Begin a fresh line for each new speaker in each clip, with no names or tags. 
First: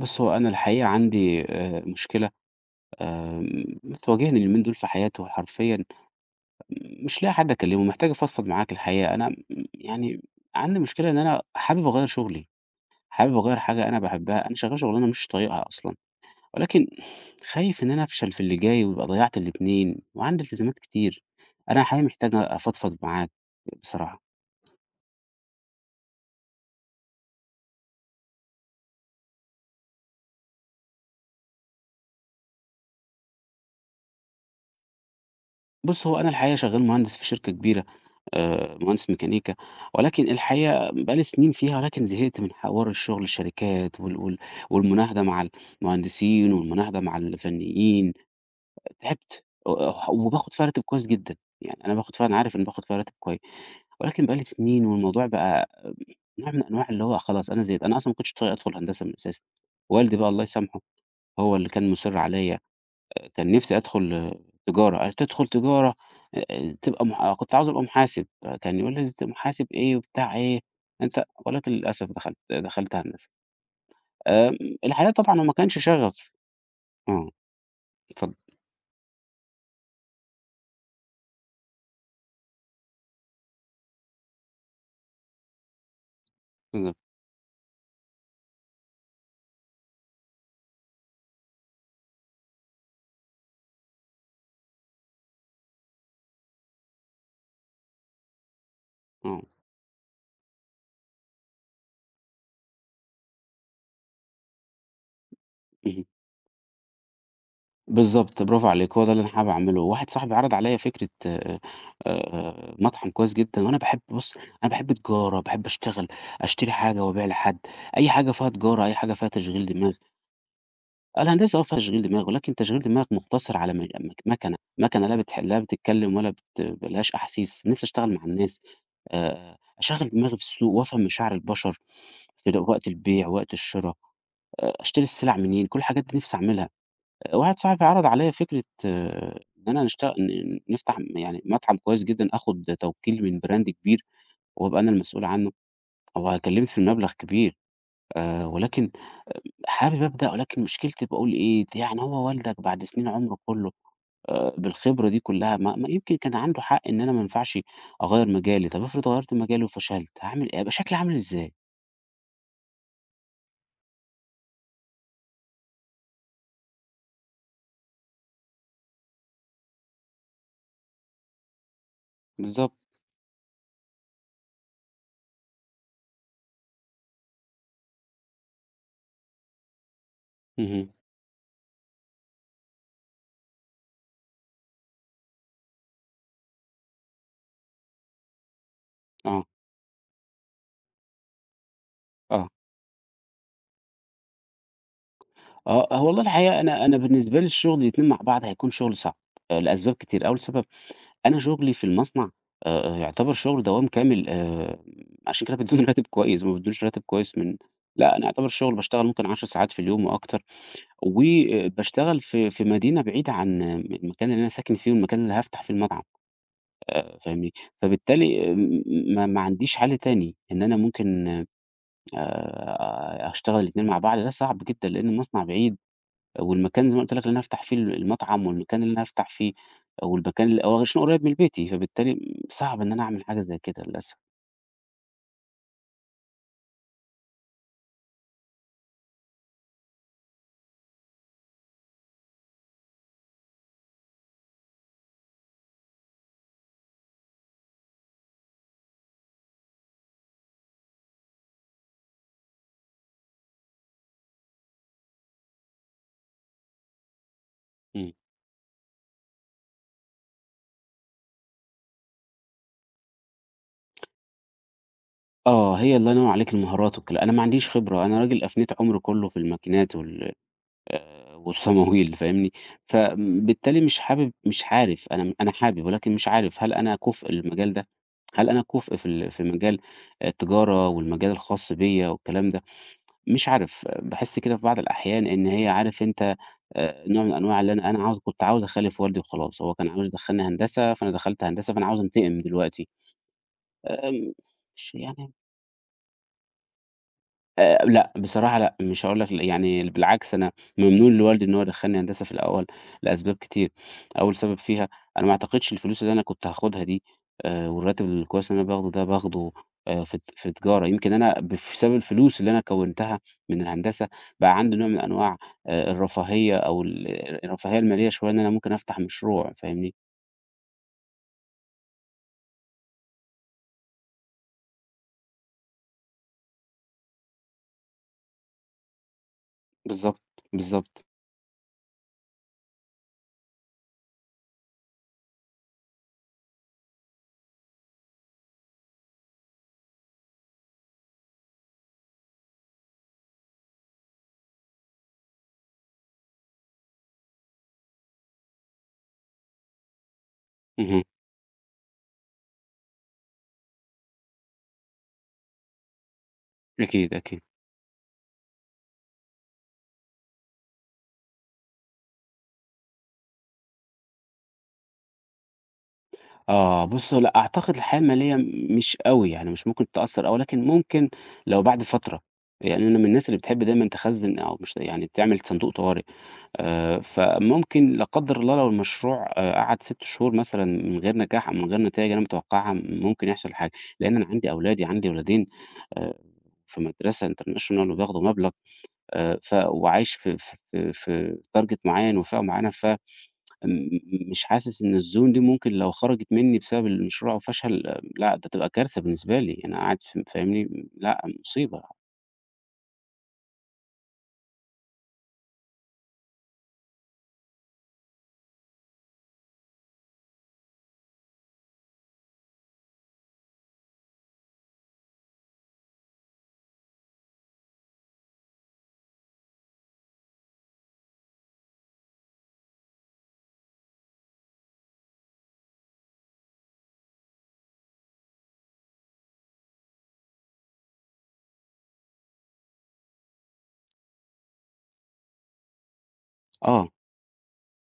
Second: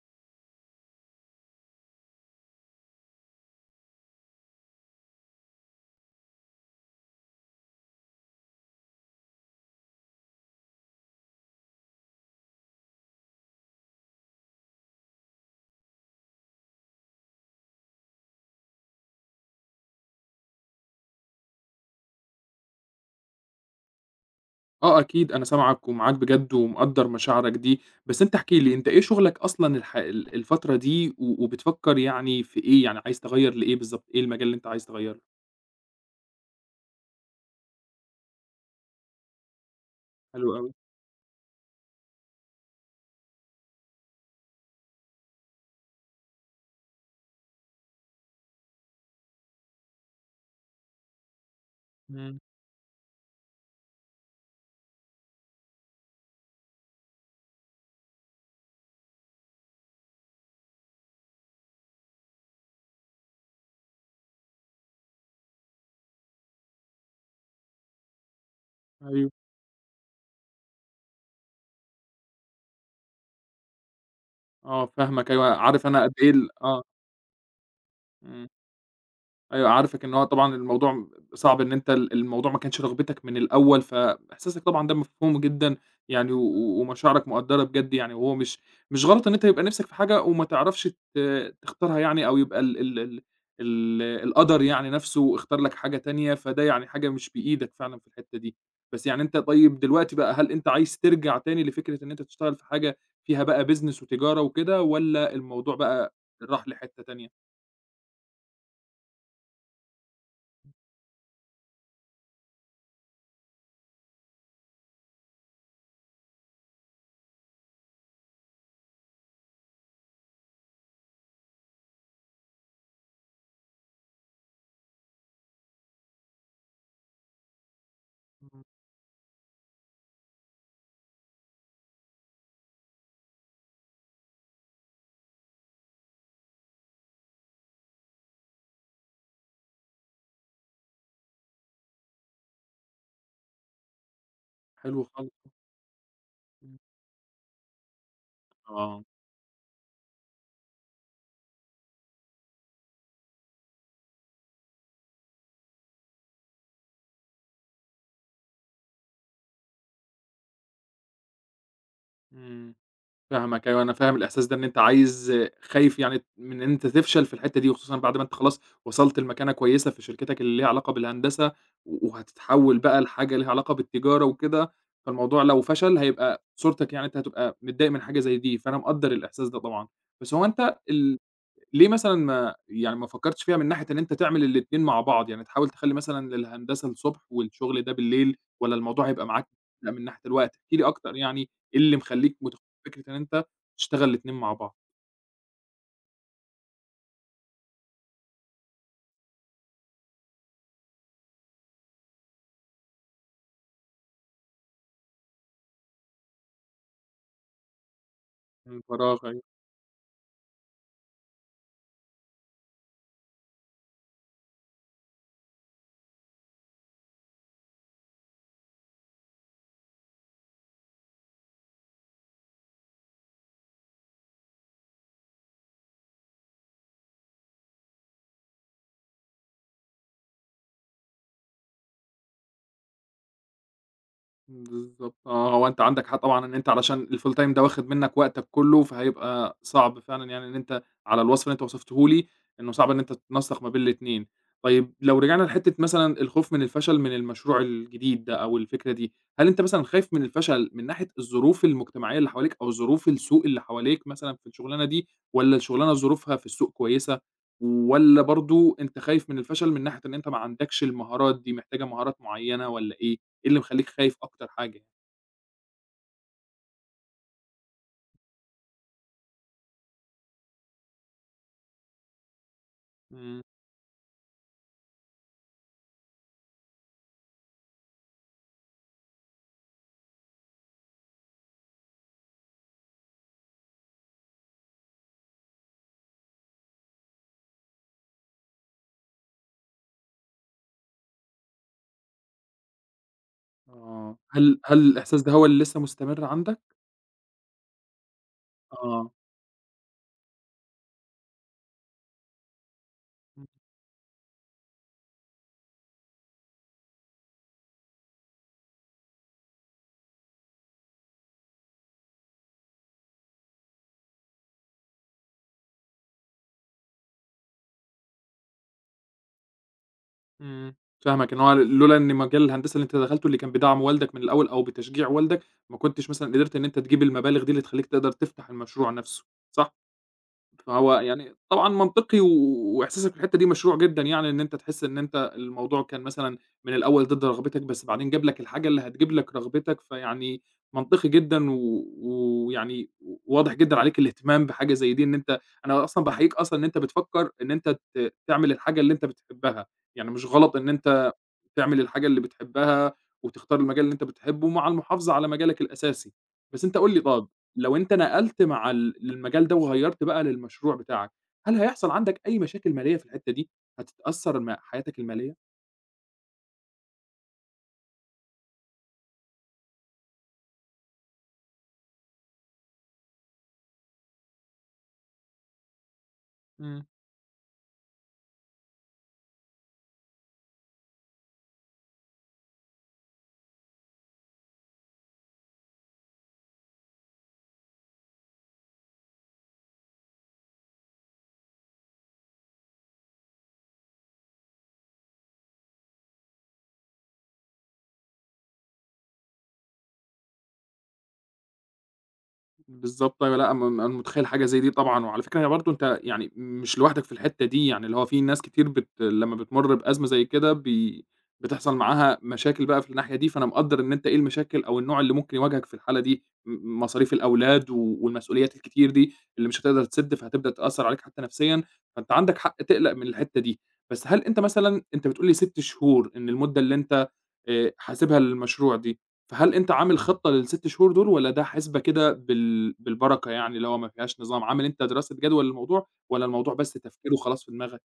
بُص، هو أنا الحقيقة عندي مشكلة بتواجهني اليومين دول في حياتي وحرفيًا مش لاقي حد أكلّمه، محتاج أفضفض معاك الحقيقة. أنا يعني عندي مشكلة إن أنا حابب أغيّر شغلي، حابب أغيّر حاجة أنا باحبها، أنا شغّال شغلانة مش طايقها أصلًا، ولكن خايف إن أنا أفشل في اللي جاي ويبقى ضيّعت الاتنين وعندي التزامات كتير. أنا الحقيقة محتاج أفضفض معاك بصراحة.
آه أكيد، أنا سامعك ومعاك بجد ومقدّر مشاعرك دي، بس أنت احكِ لي أنت إيه شغلك أصلًا الح ال الفترة دي و وبتفكّر يعني في إيه، يعني عايز تغيّر لإيه بالضبط، إيه المجال اللي أنت عايز تغيّره؟
بُص، هو أنا الحقيقة شغّال مهندس في شركة كبيرة، مهندس ميكانيكا، ولكن
حلو أوي،
الحقيقة بقى لي سنين فيها، ولكن زهقت من حوار الشغل الشركات وال وال والمناهدة مع المهندسين والمناهدة مع الفنيين، تعبت وباخد فيها راتب كويس جدًا، يعني أنا باخد فيها أنا
إمم،
عارف إني باخد فيها راتب كويس، ولكن بقى لي سنين والموضوع بقى نوع من أنواع اللي هو خلاص أنا زهقت، أنا أصلًا ما كنتش طايق أدخل هندسة من الأساس، والدي بقى الله يسامحه هو اللي كان مُصِر عليَّ، كان نِفْسي أدخُل تجارة، قال: "تدخُل تجارة تبقى مح" آه، كنت عاوز أبقى محاسب، فكان يقول لي: "إز
أيوه،
محاسب إيه وبتاع إيه أنت" ولكن للأسف دخلت هندسة. آمم
آه
الحقيقة
فاهمك،
طبعًا هو ما
أيوه،
كانش
عارف أنا قد إيه
شغف.
ال آه،
آه، اتفضل.
إمم. أيوه، عارفِك إن هو طبعًا الموضوع صعب إن أنت الموضوع ما كانش رغبتك من الأول، فإحساسك طبعًا ده مفهوم جدًا يعني و و-
بالضبط.
ومشاعرك مقدّرة بجد يعني، وهو مش غلط إن أنت يبقى نِفْسك في حاجة وما تعرفش ت تختارها يعني أو يبقى ال ال ال ال القدر يعني نَفْسه اختار لك حاجة تانية، فده يعني حاجة مش بإيدك فعلًا في الحتّة دي. بس يعني أنت
آه.
طيب دلوقتي بقى هل أنت عايز ترجع تاني لفكرة إن أنت تشتغل في حاجة فيها بقى business وتجارة وكده والّا الموضوع
اهم.
بقى راح لحتّة تانية؟
بالضبط، برافو عليك، هو ده اللي أنا حابب أعمله. واحد صاحبي عرض عليّا فكرة، مطعم كويس جدًا وأنا باحب بُص، أنا باحب تجارة، باحب أشتغل، أشتري حاجة وأبيع لحد، أي حاجة فيها تجارة، أي حاجة فيها تشغيل دماغ. الهندسة آه فيها تشغيل دماغ، ولكن تشغيل دماغ مقتصر على مج مك مكنة، مكنة لا بتتكلم ولا ما لهاش أحاسيس، نفسي أشتغل مع الناس،
إمم،
أشغّل دماغي في السوق وأفهم مشاعر البشر في وقت البيع، وقت الشرا، أشتري السلع منين، كل الحاجات دي نفسي أعملها. آه، واحد صاحبي عرض عليّا فكرة آه، إن أنا نشت ن نفتح م يعني مطعم كويس جدًا، آخُد توكيل من براند كبير وأبقى أنا
حلو
المسؤول
خالص.
عنه، هو
إمم.
هيكلّفني مبلغ كبير، ولكن
آه،
حابب أبدأ ولكن مشكلتي باقول إيه، يعني هو والدك بعد سنين عمره كله بالخبرة دي كلّها ما يمكن كان عنده حق إن أنا ما ينفعش أغيّر مجالي، طب افرض غيّرت مجالي وفشلت، هاعمل إيه؟ هيبقى شكلي عامل إزاي؟
إمم، فاهمك أيوه، أنا فاهم الإحساس ده إن أنت خايف يعني من إن أنت تفشل في الحتّة دي، وخصوصًا بعد ما أنت خلاص وصلت لمكانة كويسة في شركتك اللي ليها علاقة بالهندسة، و
بالضبط.
وهتتحول بقى لحاجة ليها علاقة بالتجارة وكده، فالموضوع لو فشل هيبقى صورتك يعني أنت هتبقى متضايق من حاجة زي دي، فأنا مقدّر الإحساس ده طبعًا، بس هو أنت
اهم.
ليه مثلًا ما يعني ما فكّرتش فيها من ناحية إن أنت تعمل الاتنين مع بعض، يعني تحاول تخلّي مثلًا الهندسة الصبح والشغل ده بالليل، والّا الموضوع هيبقى
آه.
معاك لأ من ناحية الوقت؟ احكِ لي أكتر يعني إيه اللي مخلّيك
آه.
فكرة إن أنت تشتغل الاتنين مع بعض؟
آه، هو والله الحقيقة أنا بالنسبة لي الشغل الاتنين مع بعض هيكون شغل صعب، لأسباب كتير، أول سبب أنا شغلي في المصنع يعتبر شغل دوام كامل، عشان كده بيدّوني راتب كويس، ما بيدّونيش راتب كويس من، لأ أنا يعتبر الشغل
من
باشتغل
فراغ،
ممكن 10
أيوه.
ساعات في اليوم وأكتر. وباشتغل في مدينة بعيدة عن المكان اللي أنا ساكن فيه والمكان اللي هافتح فيه المطعم، فاهمني؟ فبالتالي ما عنديش حل تاني إن أنا ممكن أشتغل الاتنين مع بعض، ده صعب جدًا لإن المصنع بعيد والمكان زي ما قُلت لك اللي أنا هافتح فيه ال المطعم والمكان اللي أنا هافتح فيه والمكان ال هو عشان قريب من بيتي، فبالتالي صعب إن أنا أعمل حاجة زي كده للأسف.
بالضبط آه، هو أنت عندك حق طبعًا إن أنت علشان الfull time ده واخد منّك وقتك كلّه، فهيبقى صعب فعلًا يعني إن أنت على الوصف اللي أنت وصفته لي، إنه صعب إن أنت تنسّق ما بين الاتنين. طيب لو رجعنا لحتّة مثلًا الخوف من الفشل من المشروع الجديد ده أو الفكرة دي، هل أنت مثلًا خايف من الفشل من ناحية الظروف المجتمعية اللي حواليك أو ظروف السوق اللي حواليك مثلًا في الشغلانة دي، والّا الشغلانة ظروفها في السوق كويسة،
إمم.
والّا برضه أنت خايف من الفشل من ناحية إن أنت ما عندكش المهارات دي، محتاجة مهارات معيّنة والّا إيه؟ إيه اللي مخلّيك خايف أكتر حاجة يعني؟
آه، هي الله ينور عليك المهارات والكلا أنا ما عنديش خبرة، أنا راجل أفنيت عمري كله في الماكينات والصماميل فاهمني؟
إمم،
فبالتالي مش حابب مش عارف أنا أنا حابب ولكن مش عارف هل أنا كُفء للمجال ده؟ هل أنا كُفء في مجال التجارة والمجال الخاص بيّا والكلام ده؟ مش عارف، باحس كده في بعض الأحيان إن هي عارف أنت، نوع من أنواع اللي أنا عاوز كنت عاوز أخالف والدي وخلاص، هو كان عاوز يدخّلني هندسة، فأنا دخلت هندسة، فأنا عاوز أنتقم دلوقتي.
آه.
آمم،
هل
مش
الإحساس ده
يعني
هو اللي لسه مستمر عندك؟
لأ، بصراحة لأ، مش
آه،
هاقول لك لأ، يعني بالعكس أنا ممنون لوالدي إن هو دخّلني هندسة في الأول لأسباب
إمم،
كتير، أول سبب فيها أنا ما أعتقدش الفلوس اللي أنا كنت هاخدها دي، والراتب الكويس اللي أنا باخده ده باخده في تجارة، يمكن أنا بسبب الفلوس اللي أنا كوّنتها من الهندسة بقى عندي نوع من أنواع الرفاهية أو الرفاهية المالية شوية إن أنا ممكن أفتح مشروع، فاهمني؟
إمم. فاهمك، إن هو لولا إن مجال الهندسة اللي أنت دخلته اللي كان بدعم والدك من الأول أو بتشجيع والدك، ما كنتش مثلًا قدرت إن أنت تجيب المبالغ دي اللي تخلّيك تقدر تفتح المشروع نفسه، صح؟
بالضبط،
فهو
بالضبط.
يعني طبعًا منطقي وإحساسك في الحتّة دي مشروع جدًا يعني إن أنت تحس إن أنت الموضوع كان مثلًا من الأول ضد رغبتك، بس بعدين جاب لك الحاجة اللي هتجيب لك رغبتك، فيعني منطقي جدًا ويعني واضح جدًا عليك الاهتمام بحاجة زي دي، إن أنت أنا أصلًا باحييك أصلًا إن أنت بتفكّر إن أنت تعمل الحاجة اللي أنت بتحبها، يعني مش غلط إن
اهم،
أنت تعمل الحاجة اللي بتحبها، وتختار المجال اللي أنت بتحبه مع المحافظة على مجالك الأساسي. بس أنت قُل لي
أكيد،
طَب
أكيد.
لو أنت نقلت مع للمجال ده وغيّرت بقى للمشروع بتاعك، هل هيحصل عندك أي مشاكل مالية في الحتّة دي؟ هتتأثّر حياتك المالية؟
آه، بُص هو لأ، أعتقد الحياة المالية مش أوي، يعني مش ممكن تأثّر أوي، لكن ممكن لو بعد فترة، يعني أنا من الناس اللي بتحب دايمًا تخزّن أو مش يعني تعمل صندوق طوارئ،
إمم.
فممكن لا قدّر الله لو المشروع قعد 6 شهور مثلًا من غير نجاح أو من غير نتايج أنا متوقعها ممكن يحصل حاجة، لإن أنا عندي أولادي، عندي ولادين آآ، في مدرسة international وبياخدوا مبلغ، ف وعايش في target معين وفئة معينة ف م م مش حاسس إن الzone دي ممكن لو خرجت منّي بسبب المشروع أو فشل، آه، لأ ده تبقى كارثة بالنسبة لي، أنا قاعد فاهمني، لأ مصيبة.
بالضبط أيوه، لأ أنا أنا متخيّل حاجة زي دي طبعًا، وعلى فكرة هي برضه أنت يعني مش لوحدك في الحتّة دي، يعني اللي هو في ناس كتير لمّا بتمُر بأزمة زي كده بتحصل معاها مشاكل بقى في الناحية دي، فأنا مقدّر إن أنت إيه المشاكل أو النوع اللي ممكن يواجهك في الحالة دي، مصاريف الأولاد والمسؤوليات الكتير دي اللي مش هتقدر تسِد، فهتبدأ تأثّر عليك حتّى نفسيًا، فأنت عندك حق تقلق من الحتّة دي، بس هل أنت مثلًا أنت بتقول لي 6 شهور إن المدة اللي أنت حاسبها للمشروع دي. فهل أنت عامل خطة لل6 شهور دول والّا ده حسبة كده بالبركة يعني اللي هو ما فيهاش نظام، عامل أنت دراسة جدوى للموضوع والّا الموضوع بس
آه،
تفكيره خلاص في دماغك؟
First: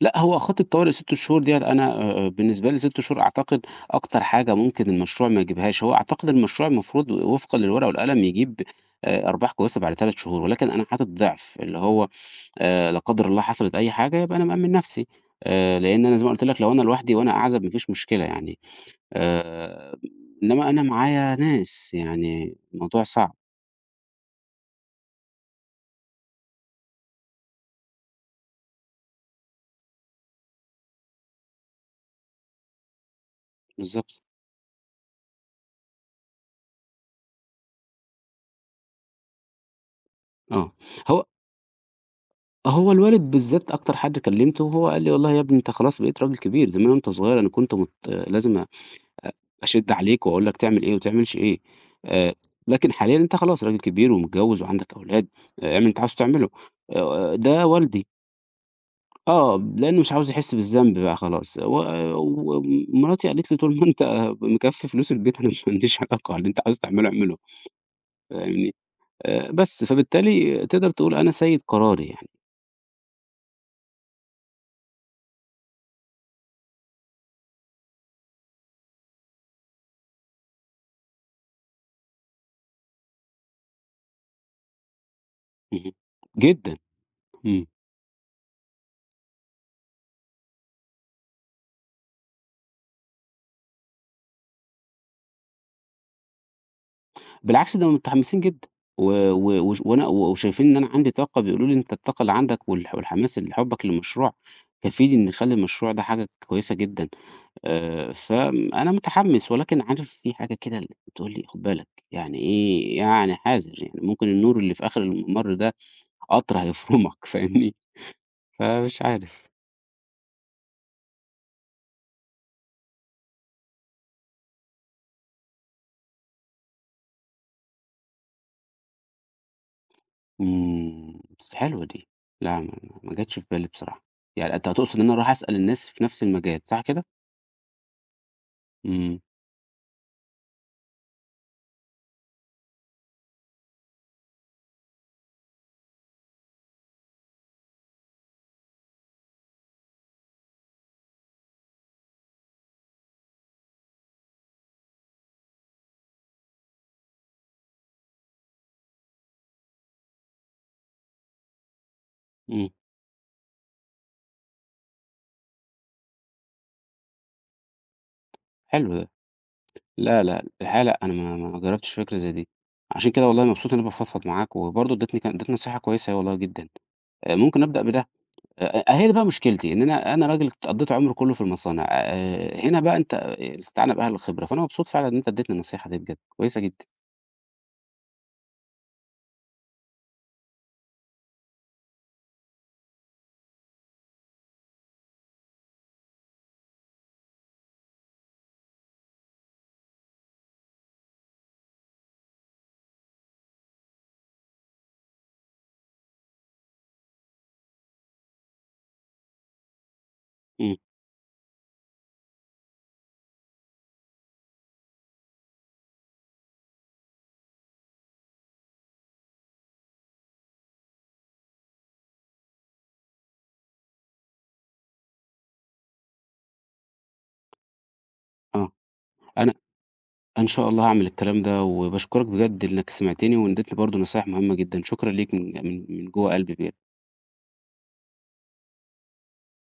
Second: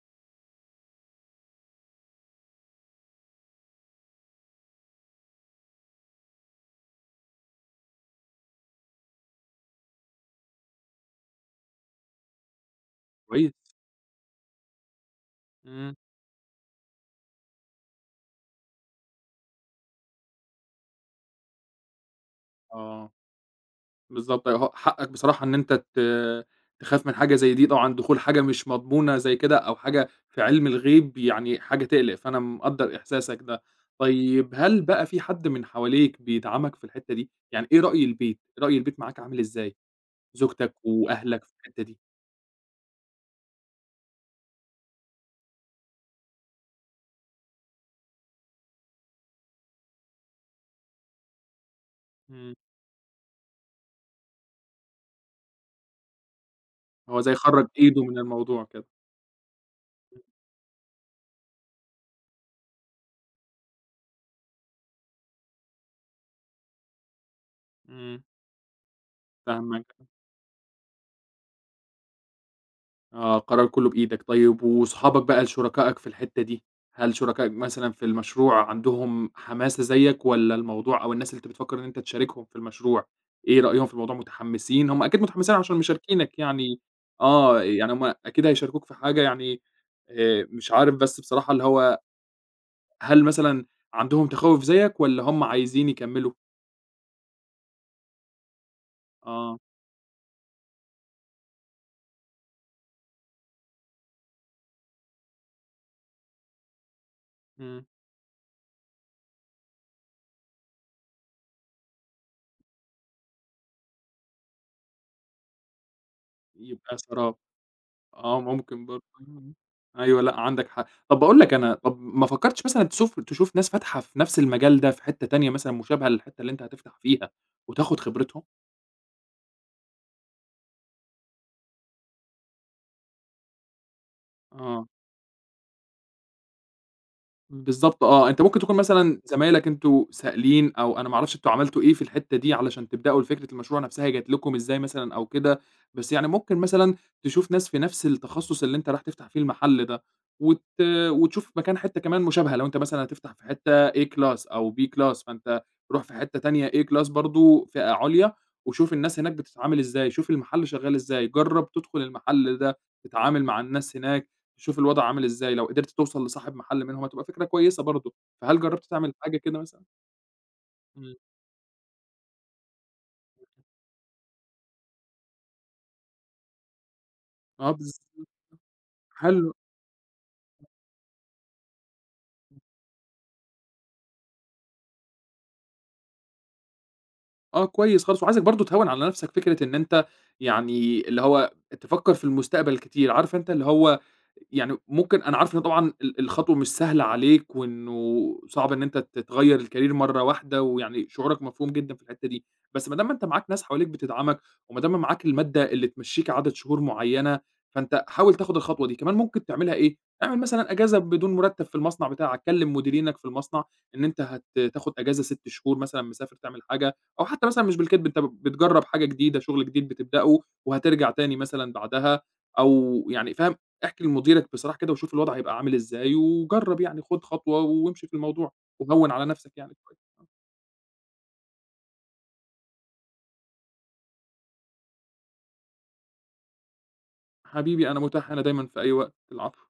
لأ هو خطة طوارئ 6 شهور ديّة أنا، بالنسبة لي 6 شهور أعتقد أكتر حاجة ممكن المشروع ما يجيبهاش، هو أعتقد المشروع المفروض وفقًا للورقة والقلم يجيب أرباح كويسة بعد 3 شهور، ولكن أنا حاطط ضِعف، اللي هو لا قدر الله
كويس،
حصلت أي حاجة يبقى أنا مأمِّن نفسي،
إمم،
لإن أنا زي ما قُلت لك لو أنا لوحدي وأنا أعزب ما فيش مشكلة يعني. آآ، إنما أنا معايا ناس، يعني الموضوع
آه،
صعب،
بالضبط أيوه حقك بصراحة إن أنت تخاف من حاجة زي دي طبعًا دخول حاجة مش مضمونة زي كده أو حاجة في علم الغيب يعني حاجة تقلق، فأنا مقدّر إحساسك ده.
بالضبط،
طيب هل بقى في حد من حواليك بيدعمك في الحتة دي؟ يعني إيه رأي البيت؟ رأي البيت معاك عامل إزاي؟
آه.
زوجتك
هو
وأهلك في الحتة دي؟
هو الوالد بالذات أكتر حد كلّمته، وهو قال لي: "والله يا ابني أنت خلاص بقيت راجل كبير، زمان وأنت صغير أنا كنت آه، لازم أشِد عليك وأقول لك تعمل إيه وما تعملش إيه، آآ،
إمم.
لكن حاليًا أنت خلاص راجل كبير ومتجوّز وعندك أولاد، آه اعمل اللي أنت عاوز تعمله."
هو زي خرّج
ده
إيده
والدي،
من الموضوع كده،
آه، لإنه مش عاوز يحس بالذنب بقى خلاص، ومراتي قالت لي: "طول ما أنت مكفّي فلوس البيت أنا ما عنديش علاقة، اللي أنت عاوز تعمله اعمله."
إمم،
فاهمني؟ بس،
فاهمك،
فبالتالي تقدر تقول أنا سيد قراري يعني،
آه، القرار كلّه بإيدك، طيب وصحابك بقى شركائك في الحتّة دي، هل شركائك مثلًا في المشروع عندهم حماسة زيّك والّا الموضوع أو الناس اللي أنت بتفكّر إن أنت تشاركهم في المشروع، إيه رأيهم في الموضوع متحمّسين؟ هم أكيد متحمّسين عشان
اهم،
مشاركينك
جدًا،
يعني آه،
إمم،
يعني هم أكيد هيشاركوك في حاجة يعني مش عارف بس بصراحة اللي هو هل مثلًا عندهم تخوّف زيّك والّا هم عايزين يكمّلوا؟
بالعكس ده هم متحمسين جدًا، و
آه،
و وش وأنا وشايفين إن أنا عندي طاقة، بيقولوا لي: "أنت الطاقة اللي عندك والحماس اللي حُبّك للمشروع كفيل إن يخلّي المشروع ده حاجة كويسة جدًا."
إمم،
فأنا متحمس، ولكن عارف في حاجة كده ال بتقول لي: "خُد بالك." يعني إيه، يعني حاذر، يعني ممكن النور اللي في آخر الممر ده قطر
يبقى
هيفرمك،
سراب.
فاهمني؟
آه، ممكن
فمش
برضه
عارف.
إمم. أيوه، لأ عندك حق. طب باقول لك أنا طب ما فكّرتش مثلًا تشوف ناس فاتحة في نفس المجال ده في حتّة تانية مثلًا مشابهة للحتّة اللي أنت هتفتح فيها وتاخُد خبرتهم؟
إمم، بس حلوة دي، لا ما جاتش في بالي بصراحة، يعني أنت
آه.
هتقصد إن أنا أروح أسأل الناس في نفس المجال صح كده؟
بالضبط آه، أنت ممكن تكون مثلًا
إمم،
زمايلك أنتم سائلين أو أنا ما أعرفش أنتم عملتوا إيه في الحتّة دي علشان تبدأوا لفكرة المشروع نفسها هي جات لكم إزاي مثلًا أو كده، بس يعني ممكن مثلًا تشوف ناس في نفس التخصُّص اللي أنت رايح تفتح فيه المحل ده، وت وتشوف مكان حتّة كمان مشابهة لو أنت مثلًا هتفتح في حتّة A class أو B class فأنت روح في حتّة تانية A class برضه فئة عُليا، وشوف الناس هناك بتتعامل إزاي، شوف المحل شغّال إزاي، جرّب تدخل المحل
إمم،
ده، تتعامل مع الناس هناك. تشوف الوضع عامل إزاي، لو قدرت توصل لصاحب محل منهم هتبقى فكرة كويسة برضه، فهل جرّبت
حلو ده،
تعمل حاجة كده مثلًا؟
لا، لا، الحقيقة لأ، أنا
إمم،
ما جربتش فكرة زي دي، عشان كده والله مبسوط إن أنا بافضفض معاك، وبرضه اديتني نصيحة كويسة والله جدًا، ممكن
آه
أبدأ بده،
بالضبط،
أ هي دي بقى
حلو،
مشكلتي، إن أنا راجل قضيت عمري كله في المصانع، هنا بقى أنت الاستعانة بأهل الخبرة، فأنا مبسوط فعلًا إن أنت اديتني النصيحة دي بجد، كويسة جدًا،
آه كويس خالص، وعايزك برضه تهوّن على نَفْسك فكرة إن أنت يعني اللي هو تفكّر في المستقبل كتير، عارف أنت اللي هو يعني ممكن أنا عارف إن طبعًا الخطوة مش سهلة عليك، وإنه صعب إن أنت تغيّر الcareer مرّة واحدة، ويعني شعورك مفهوم جدًا في الحتّة دي، بس ما دام ما أنت معاك ناس حواليك بتدعمك، وما دام معاك المادة اللي تمشّيك عدد شهور معيّنة، فأنت حاول تاخد الخطوة دي، كمان ممكن تعملها إيه، اعمل مثلًا
إمم،
أجازة بدون مرتب في المصنع بتاعك، كلم مديرينك في المصنع إن أنت تاخد أجازة 6 شهور مثلًا مسافر تعمل حاجة، أو حتى مثلًا مش بالكدب أنت بتجرّب حاجة جديدة، شغل جديد بتبدأه وهترجع تاني مثلًا بعدها، أو يعني فاهم؟ احكِ لمديرك بصراحة كده وشوف الوضع هيبقى عامل إزاي، وجرّب يعني خُد خطوة وامشي في الموضوع،
آه،
وهوّن على نفْسك
أنا
يعني شوية.
إن شاء الله هاعمل الكلام ده، وباشكرك بجد إنك سمعتني واديتني برضه نصايح مهمة جدًا، شكرًا ليك من جوّه قلبي بجد.
حبيبي أنا متاح هنا دايمًا في أي وقت، العفو.